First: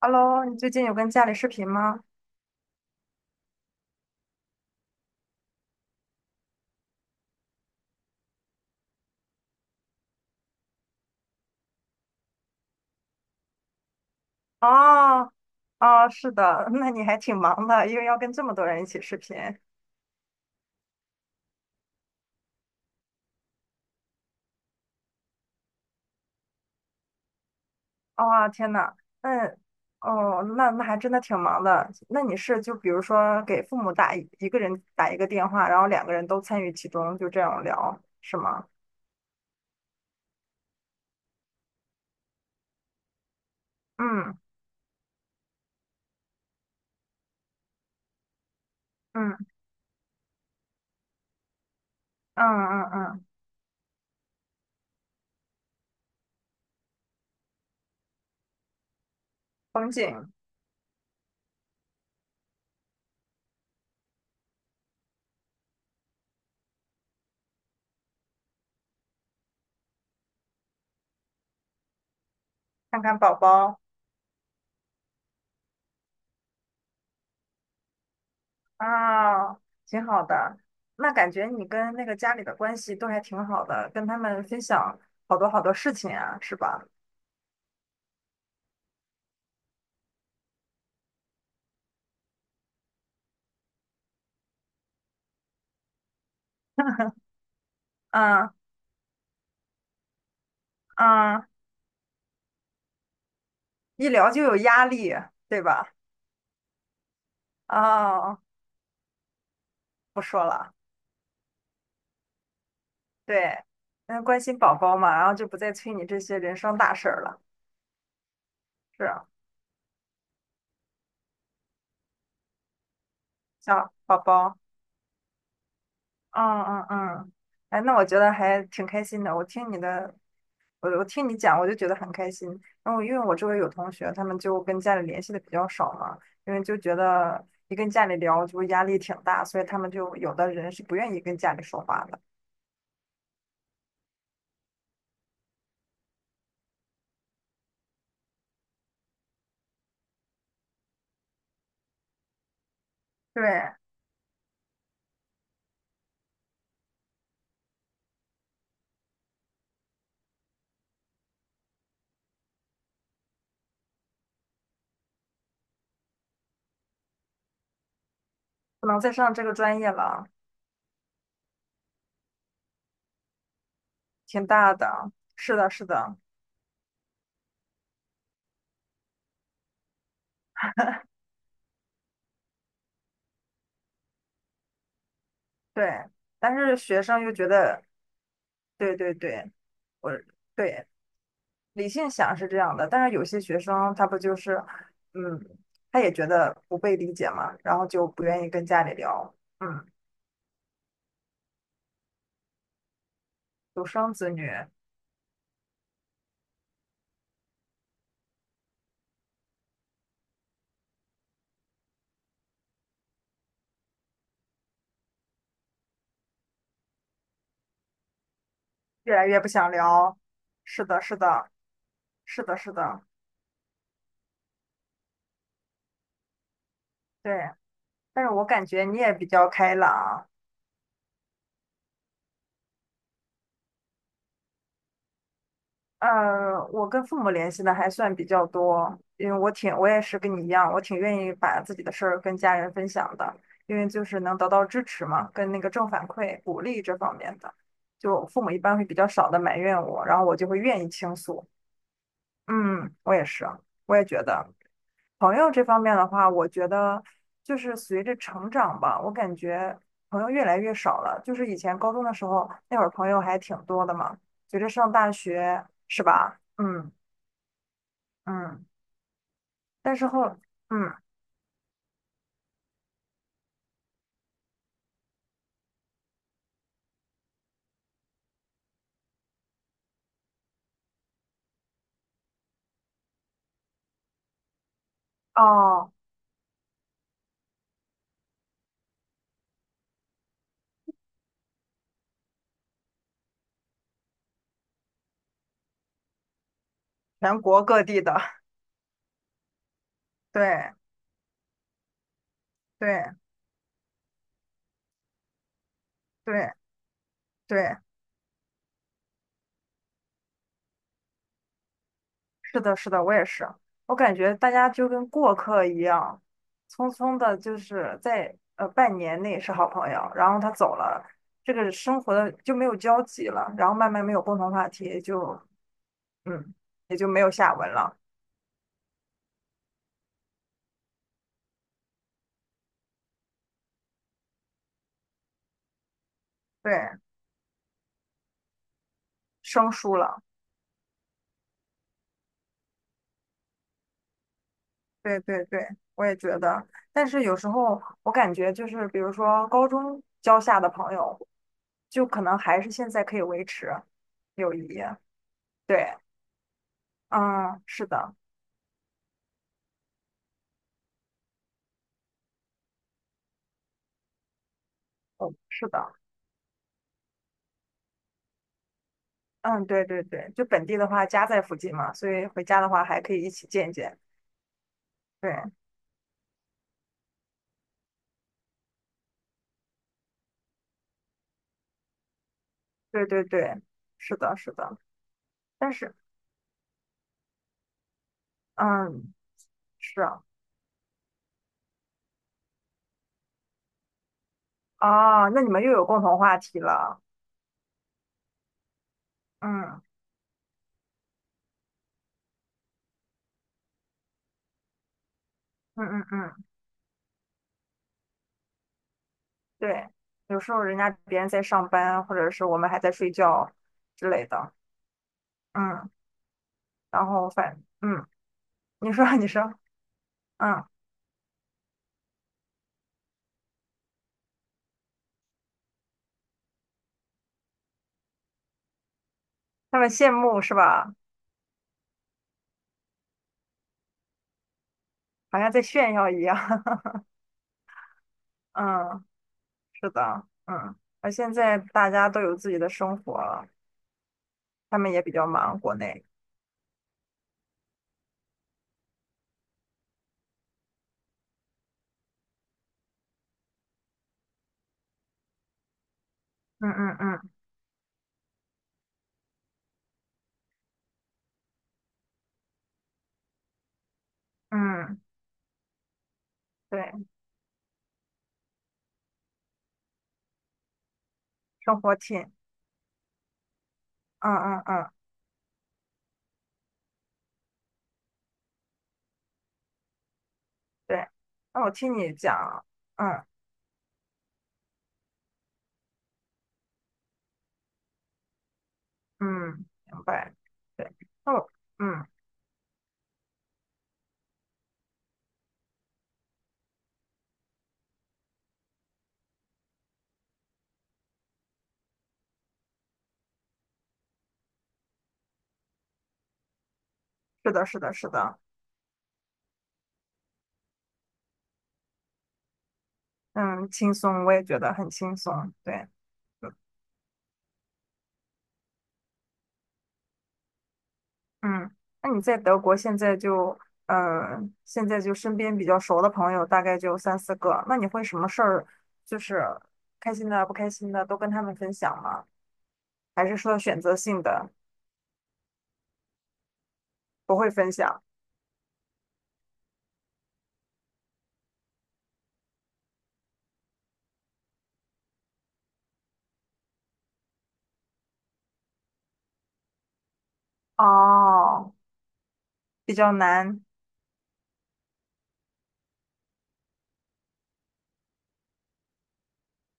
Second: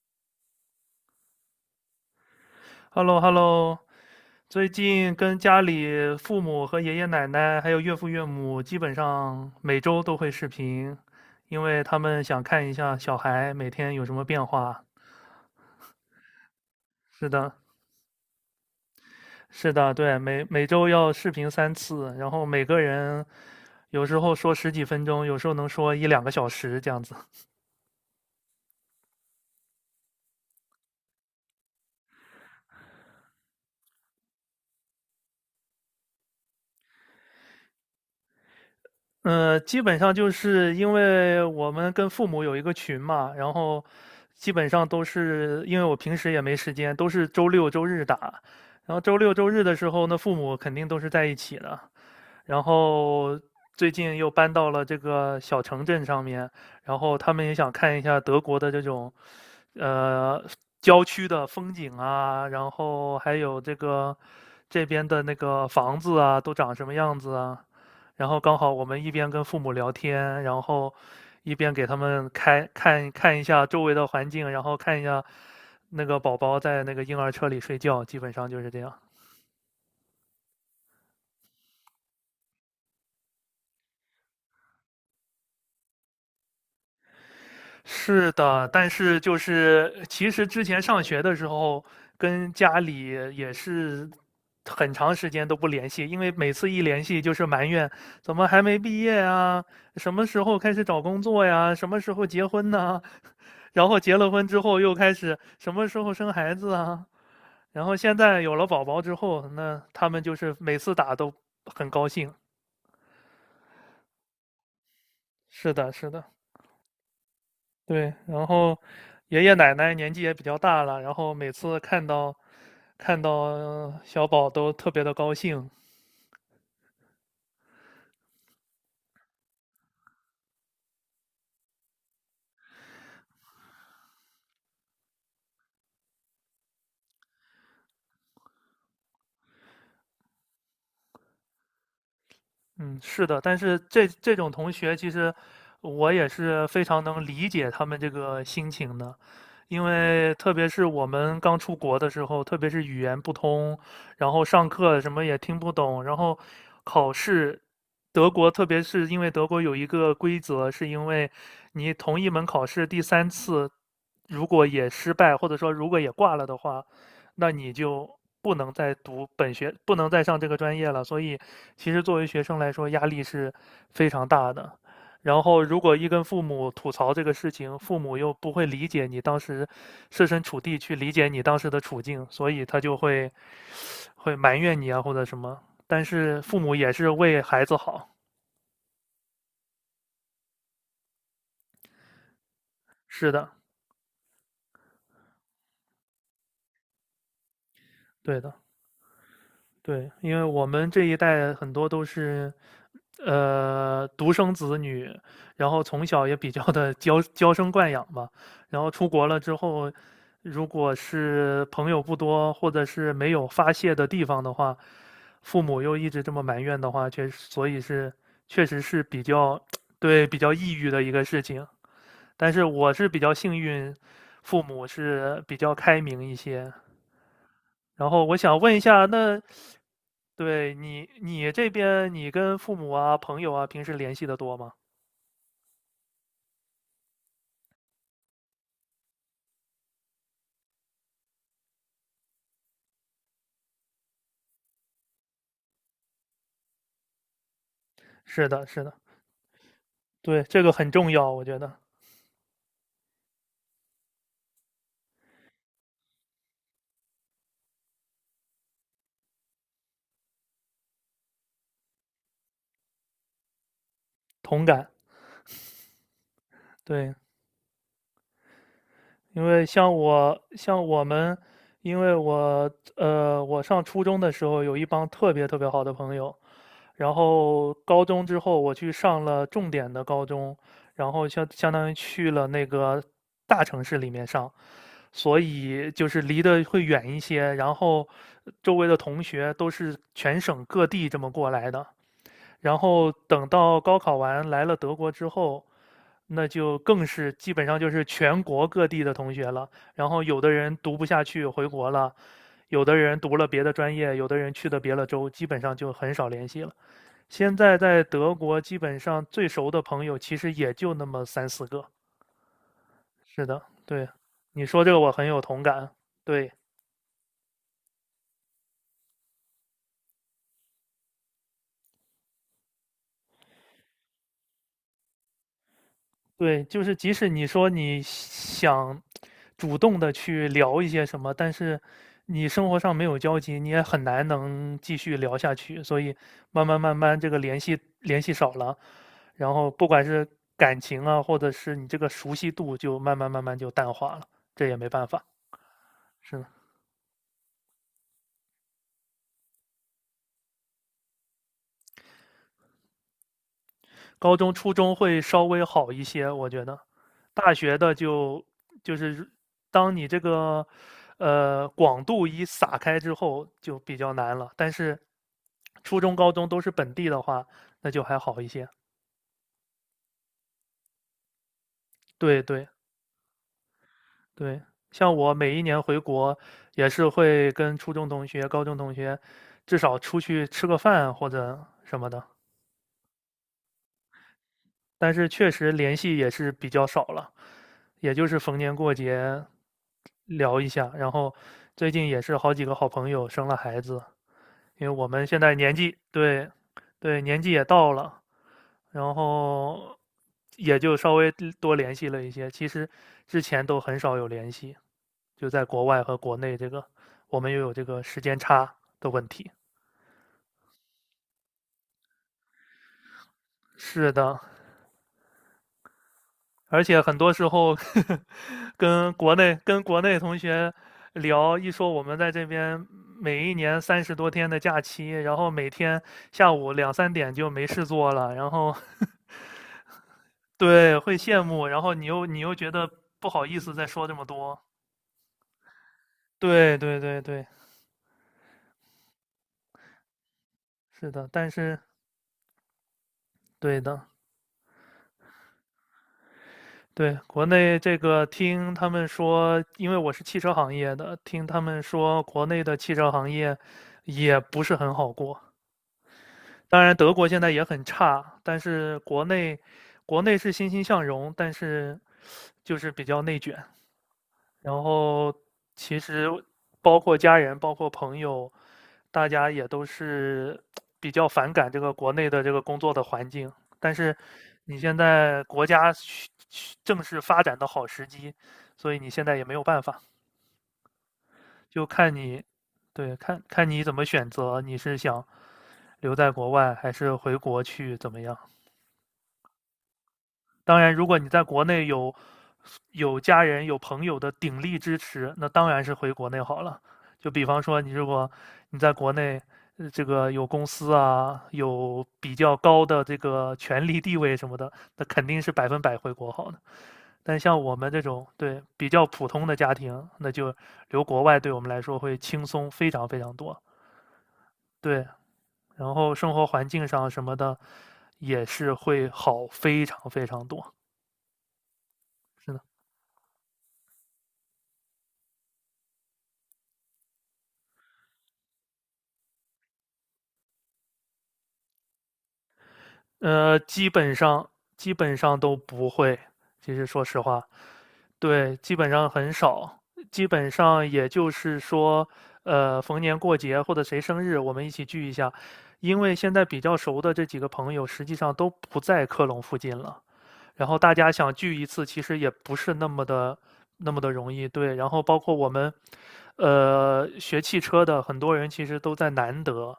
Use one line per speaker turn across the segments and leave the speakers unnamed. Hello，你最近有跟家里视频吗？
hello hello 最近跟家里父母和爷爷奶奶还有岳父岳母，基本上每周都会视频，因为他们想看一下小孩每天有什么变化。
哦哦，是的，那你还
是
挺
的，
忙的，因为要跟这么多人一起视频。
是的，对，每周要视频三次，然后每个人有时候说十几分钟，有时候能说一两个小时这样子。
哇、天呐，嗯，哦，那还真的挺忙的。那你是就比如说给父母一个人打一个电话，然后两个人都参与其中，就这样聊，是吗？
嗯，基本上就是因为我们跟父母有一个群嘛，然后
嗯
基本上都是因为我平时也没时间，都是周六周日打。然后周六周
嗯
日的时候那父母肯定都是在一起的。
嗯
然
嗯嗯，
后最近又搬到了这个小城镇上面，然后他们也想看一下德国的这种，
风景，
呃，郊区的风景啊，然后还有这个这边的那个房子啊，都长什么样子啊。然后刚好我们一边跟父母聊天，然后一边给他们开
看
看
看宝
看一下
宝。
周围的环境，然后看一下那个宝宝在那个婴儿车里睡觉，基本上就是这样。
啊，挺好的。那感觉你跟那个家里的关系都还挺好的，跟他们分享好多好多事情啊，是吧？
是的，但是就是其实之前上学的时候，跟家里也是很长时间都不联系，因为每次一联系就是埋怨怎么
嗯
还没毕业啊，什么时候开始找工
嗯，
作呀，什么时候结婚呢？然后
一
结了
聊就
婚
有
之后
压
又开
力，
始
对
什么
吧？
时候生孩子啊，然后现
哦，
在有了宝宝之后，那他
不
们就
说
是
了，
每次打都很高兴。
对，嗯，关心宝宝嘛，然后就不
是
再
的，
催你
是
这
的。
些人生大事儿了，
对，然后
是啊，
爷爷奶奶年纪也比较大了，然后每次看到
小宝
小宝
宝，
都特别的高兴，
嗯嗯嗯，哎，那我觉得还挺开心的，我听你讲，我就觉得很开心。然后因为我周围有同学，他们就跟家里联系的比较少嘛，因为就觉得一跟家里聊就压力挺大，所以他们就有的人是不愿意跟家里说话的。
嗯，是的，但是这种同学，其实我也是非常能理解他们这个心情的，因为特别是我们刚出国的时候，特别是语言不
对，
通，然后上课什么也听不懂，然后考试，德国特别是因为德国有一个规则，是因为你同一门考试第三次如果也失败，或者说如果也挂了的话，那你就不能
不
再
能再
读
上这
本
个
学，
专业
不能再
了，
上这个专业了。所以，其实作为学生来说，压力是非常
挺
大的。
大的。
然
是
后，
的，
如
是
果一
的，
跟父母吐槽这个事情，父母又不会理解你当时设身处地去理解你当时的处境，所以他就会埋怨你啊或者什么。但
对。
是
但
父母
是
也
学
是
生又
为
觉
孩子
得，
好，
对对对，我对，理性想是这样的，但是有
是
些
的，
学生他不就是，嗯，他也觉得不被理解嘛，然后就不
对
愿意
的。
跟家里聊，嗯。
对，因为我们这一代很多都是，
独生子
独
女，
生子女，然后从小也比较的娇生惯养吧，然后出国了之后，如果是朋友不多，或者是没有发泄的地方的话，父母又一直这么埋怨的话，确实，所以是确实是
越
比
来越不
较
想 聊。
对，比较抑
是
郁
的，
的一
是
个事
的，
情。
是
但
的，
是
是
我
的，
是比较幸运，父母是比较开明一些。
对。
然后
但是
我
我
想
感
问一
觉你
下，
也比
那
较开朗。
对，你这边你跟父母啊、朋友啊，平时联系的多吗？
我跟父母联系的还算比较多，因为我也是跟你一样，我挺愿意把自己的事儿跟家人分享的，因为就是能得到支持嘛，跟那个正反馈、鼓励这方面的，就父
是
母一
的，
般
是
会
的，
比较少的埋怨我，然后我
对，
就会
这个
愿意
很重
倾
要，我
诉。
觉得
嗯，我也是，我也觉得。朋友这方面的话，我觉得就是随着成长吧，我感觉朋友越来越少了。就是以前高中的时候，那会儿朋友还挺多的嘛。随
同
着
感，
上大学，是吧？嗯
对。
嗯，
因为像
但是后
我像
嗯
我们，因为我上初中的时候有一帮特别特别好的朋友，然后高中之后我去上了重点的高中，然后相当于去了那个大城市里面上，所以
哦，
就是离得会远一些，然后周围的同学都是全省各地这么过来的，然后等到高考完来了德国之后，那就更是
全
基
国
本上
各
就
地
是
的，
全国各地的同学了。然后 有的
对
人读不下去回国了，有的
对
人读了别的专业，有的人去的别的州，基本上就很少联
对
系了。现
对，
在在德国，基本上最熟的朋友其实也就那么三四个。
是的，是的，我也
是
是。
的，
我
对，
感觉大
你
家
说
就
这个
跟
我很
过
有同
客一
感。
样，
对。
匆匆的，就是在半年内是好朋友，然后他走了，这个生活的就没有交集了，然后慢慢没有共同话题，嗯
对，就是
也就
即
没
使
有
你
下
说
文了，
你想主动的去聊一些什么，但是你生活上没有交集，你也很难能继续聊下去。所以慢
对，
慢慢慢，这个联系少了，然后
生
不
疏
管
了，
是感情啊，或者是你这个熟悉度，就慢慢慢慢就淡化了。这也没办
对
法，
对对，我也
是
觉
的。
得。但是有时候我感觉就是，比如说高中交下的朋友，就可能还是现在可以维持
高中、
友谊，
初中会稍微好
对，
一些，我觉得。大
嗯，
学
是
的
的，
就就是当你这个广度一撒开之后，就比较难了。但是
哦，是的。
初中、高中都是本地的话，那就还好一些。
嗯，对对对，就本地的话家在附近嘛，所以
对
回家
对
的话还可以一起见一见。
对，像我每
对
一年回国，也是会跟初中同学、高中同学，至少出去吃个饭或者什么的。
对对对，是的，是的。
但是确实
但是，
联系也是比较少了，也就是逢年过
嗯，
节
是啊，
聊一下。然后最近也是好几个好朋友生了孩子，因为我们
哦，
现
那你
在
们又
年
有
纪，
共同话
对
题了。
对，年纪也到了，然
嗯
后也就稍微多联系了一些。其实之前都很少有联系，就在国
嗯
外
嗯
和国
嗯，
内这个我们又有这个时间差的问题。
对，有时候人家别人在上班，或者是我们还在睡觉之
是
类
的，
的。嗯，
而且
然
很
后
多时
反，
候
嗯，你说
跟
你
国
说，
内跟国内同
嗯，
学聊，一说我们在这边每一年30多天的假期，然后每天下午两三点就没事做了，然后
他们羡慕是吧？
对，会羡慕，然后你又觉得不好意思再说这么多。
好像在炫耀一样。
对 对对对，
嗯，是的，嗯。
是
而
的，
现
但
在
是
大家都有自己的生活了。
对的，
他们也比较忙，国内。
对，国内这个听他们说，因为我是汽车行业的，听他们说国内的汽车行业也不是很好过。
嗯
当然，
嗯
德国
嗯
现在也很差，但是国内是欣欣向荣，但是就是比较内卷。然
嗯，
后其实包
对，
括家人，包括朋友，大家也都是比较反感这
生
个
活
国内
挺，
的这个工作的环境。但是
嗯嗯
你
嗯，
现在国家正是发展的好时机，所以你现在也没有办法，
对。那我
就
听你
看你，
讲，
对，
嗯
看看你怎么选择，你是想留在国外还是回国去怎么样？
嗯，明白。
当
对，
然，如果你
那
在
我，
国内
嗯，
有家人、有朋友的鼎力支持，那当然是回国内好了。就比方说，你如果你在国内，这个有公司啊，有比较高的这个权力地位什么的，那肯定是百分百回国好的。但
是
像
的，
我
是
们
的，
这
是
种
的，
对比较普通的家庭，那就留国外对我们来说会轻松非常非常多。
嗯，轻松，我也觉得很
对，
轻松。对，
然后生活环境上什么的，也是会好非常非常多，
嗯，那你在德
真
国现在就，嗯，现在就身边比较熟的朋友大概就三四个，那你会什么事儿，就是开心的、不开心的都跟他们分享吗？还是
呃，
说选
基
择
本
性
上
的
基本上都不会。其实说实
不
话，
会分享？
对，基本上很少，基本上也就是说，逢年过节或者谁生日，我们一起聚一下。因为现在比较熟的这几个朋友，实际上都不在科隆附近了。然后大家想聚一
哦，
次，其实也不是那
比
么
较
的
难。
那么的容易。对，然后包括我们，学汽车的很多人其实都在南德。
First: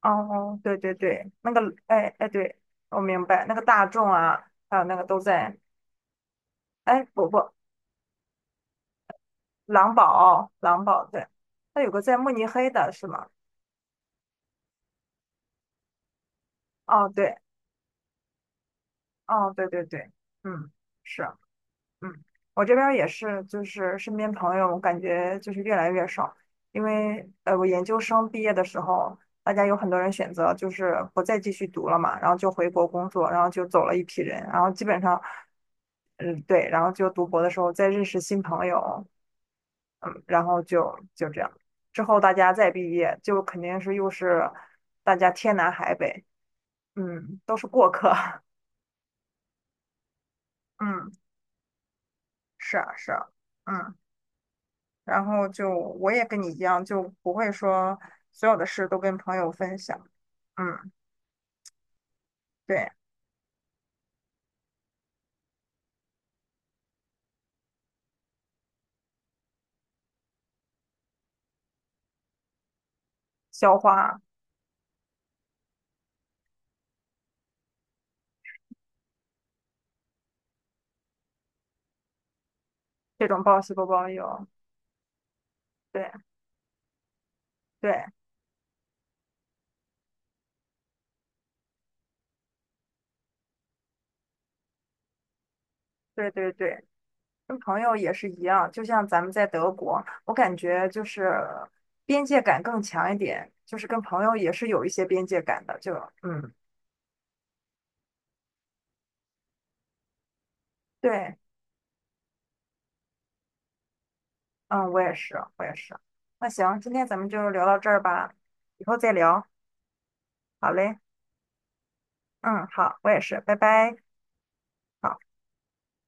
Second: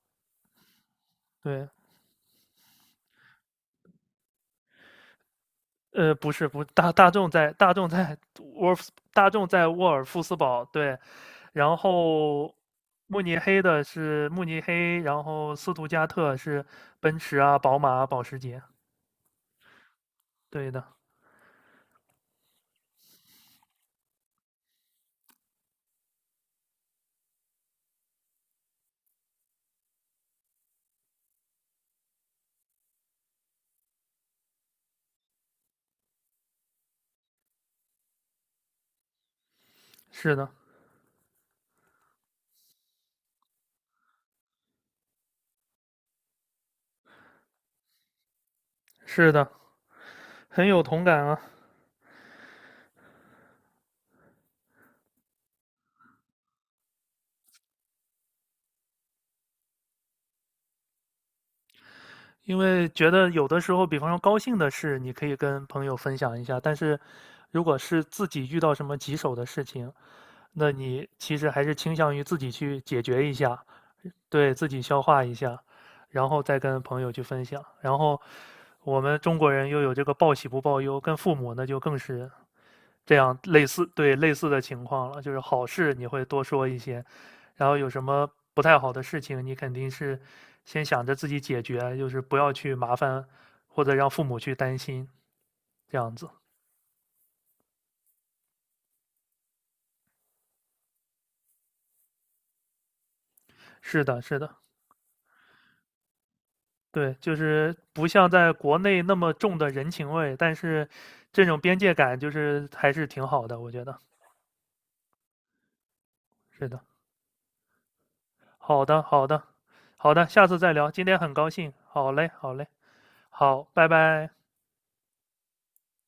哦，对对对，那
对，
个，哎哎，对，我明白，那个大众啊，还有那个都在，
不是，不，
哎，不不，
沃尔夫大众在沃
狼
尔夫斯
堡，
堡，
狼
对，
堡，对，
然
那有个在慕尼
后
黑的是
慕
吗？
尼黑的是慕尼黑，然后斯图加特是
哦，
奔
对，
驰啊、宝马啊保时捷，
哦，对对对，
对
嗯，
的，
是。嗯，我这边儿也是，就是身边朋友，我感觉就是越来越少，因为我研究生毕业的时候，大家有很多人选择就是不再继续读了嘛，然后就回国工作，然后就走了一批人，然后基本上，嗯，对，然后就读博的时候再认识新朋友，嗯，
是
然
的，
后就这样，之后大家再毕业，就肯定是又是大家天南海北，嗯，都是过客，
是的，很 有同
嗯，
感啊，
是啊，是啊，嗯。然后就我也跟你一样，就不会说所有的事都跟朋友分享。嗯，
因为
对，
觉得有的时候，比方说高兴的事，你可以跟朋友分享一下，但是如果是自己遇到什么棘手的事情，那你其实还是倾向于自己去解决一下，
消化
对，自己消化一下，然后再跟朋友去分享。然后我们中国人又有这个报喜不报忧，跟父母那就更是这
这
样
种报
类
喜
似，
不报
对，类
忧。
似的情况了。就是好事你会
对
多说一些，然后有什
对
么不太好的事情，你肯定是先想着自己解决，就是不要去麻烦或者让父母去担心，这样子。
对对对，跟朋友也是一样。就像咱们在德国，我感觉就是边界感更强一点，就是跟
是的，
朋友
是
也
的。
是有一些边界感的。嗯，
对，就是不像在国内那么重的人情味，但是
对，
这种边界感就是还是挺好的，我觉得
嗯，我也是，我也是。那
是的。
行，今天咱们就聊到这儿吧，
好
以后
的，
再
好的，
聊。
好的，下次
好
再聊。
嘞，
今天很高兴，好嘞，好嘞，
嗯，好，我也是，拜
好，拜
拜。
拜。
好。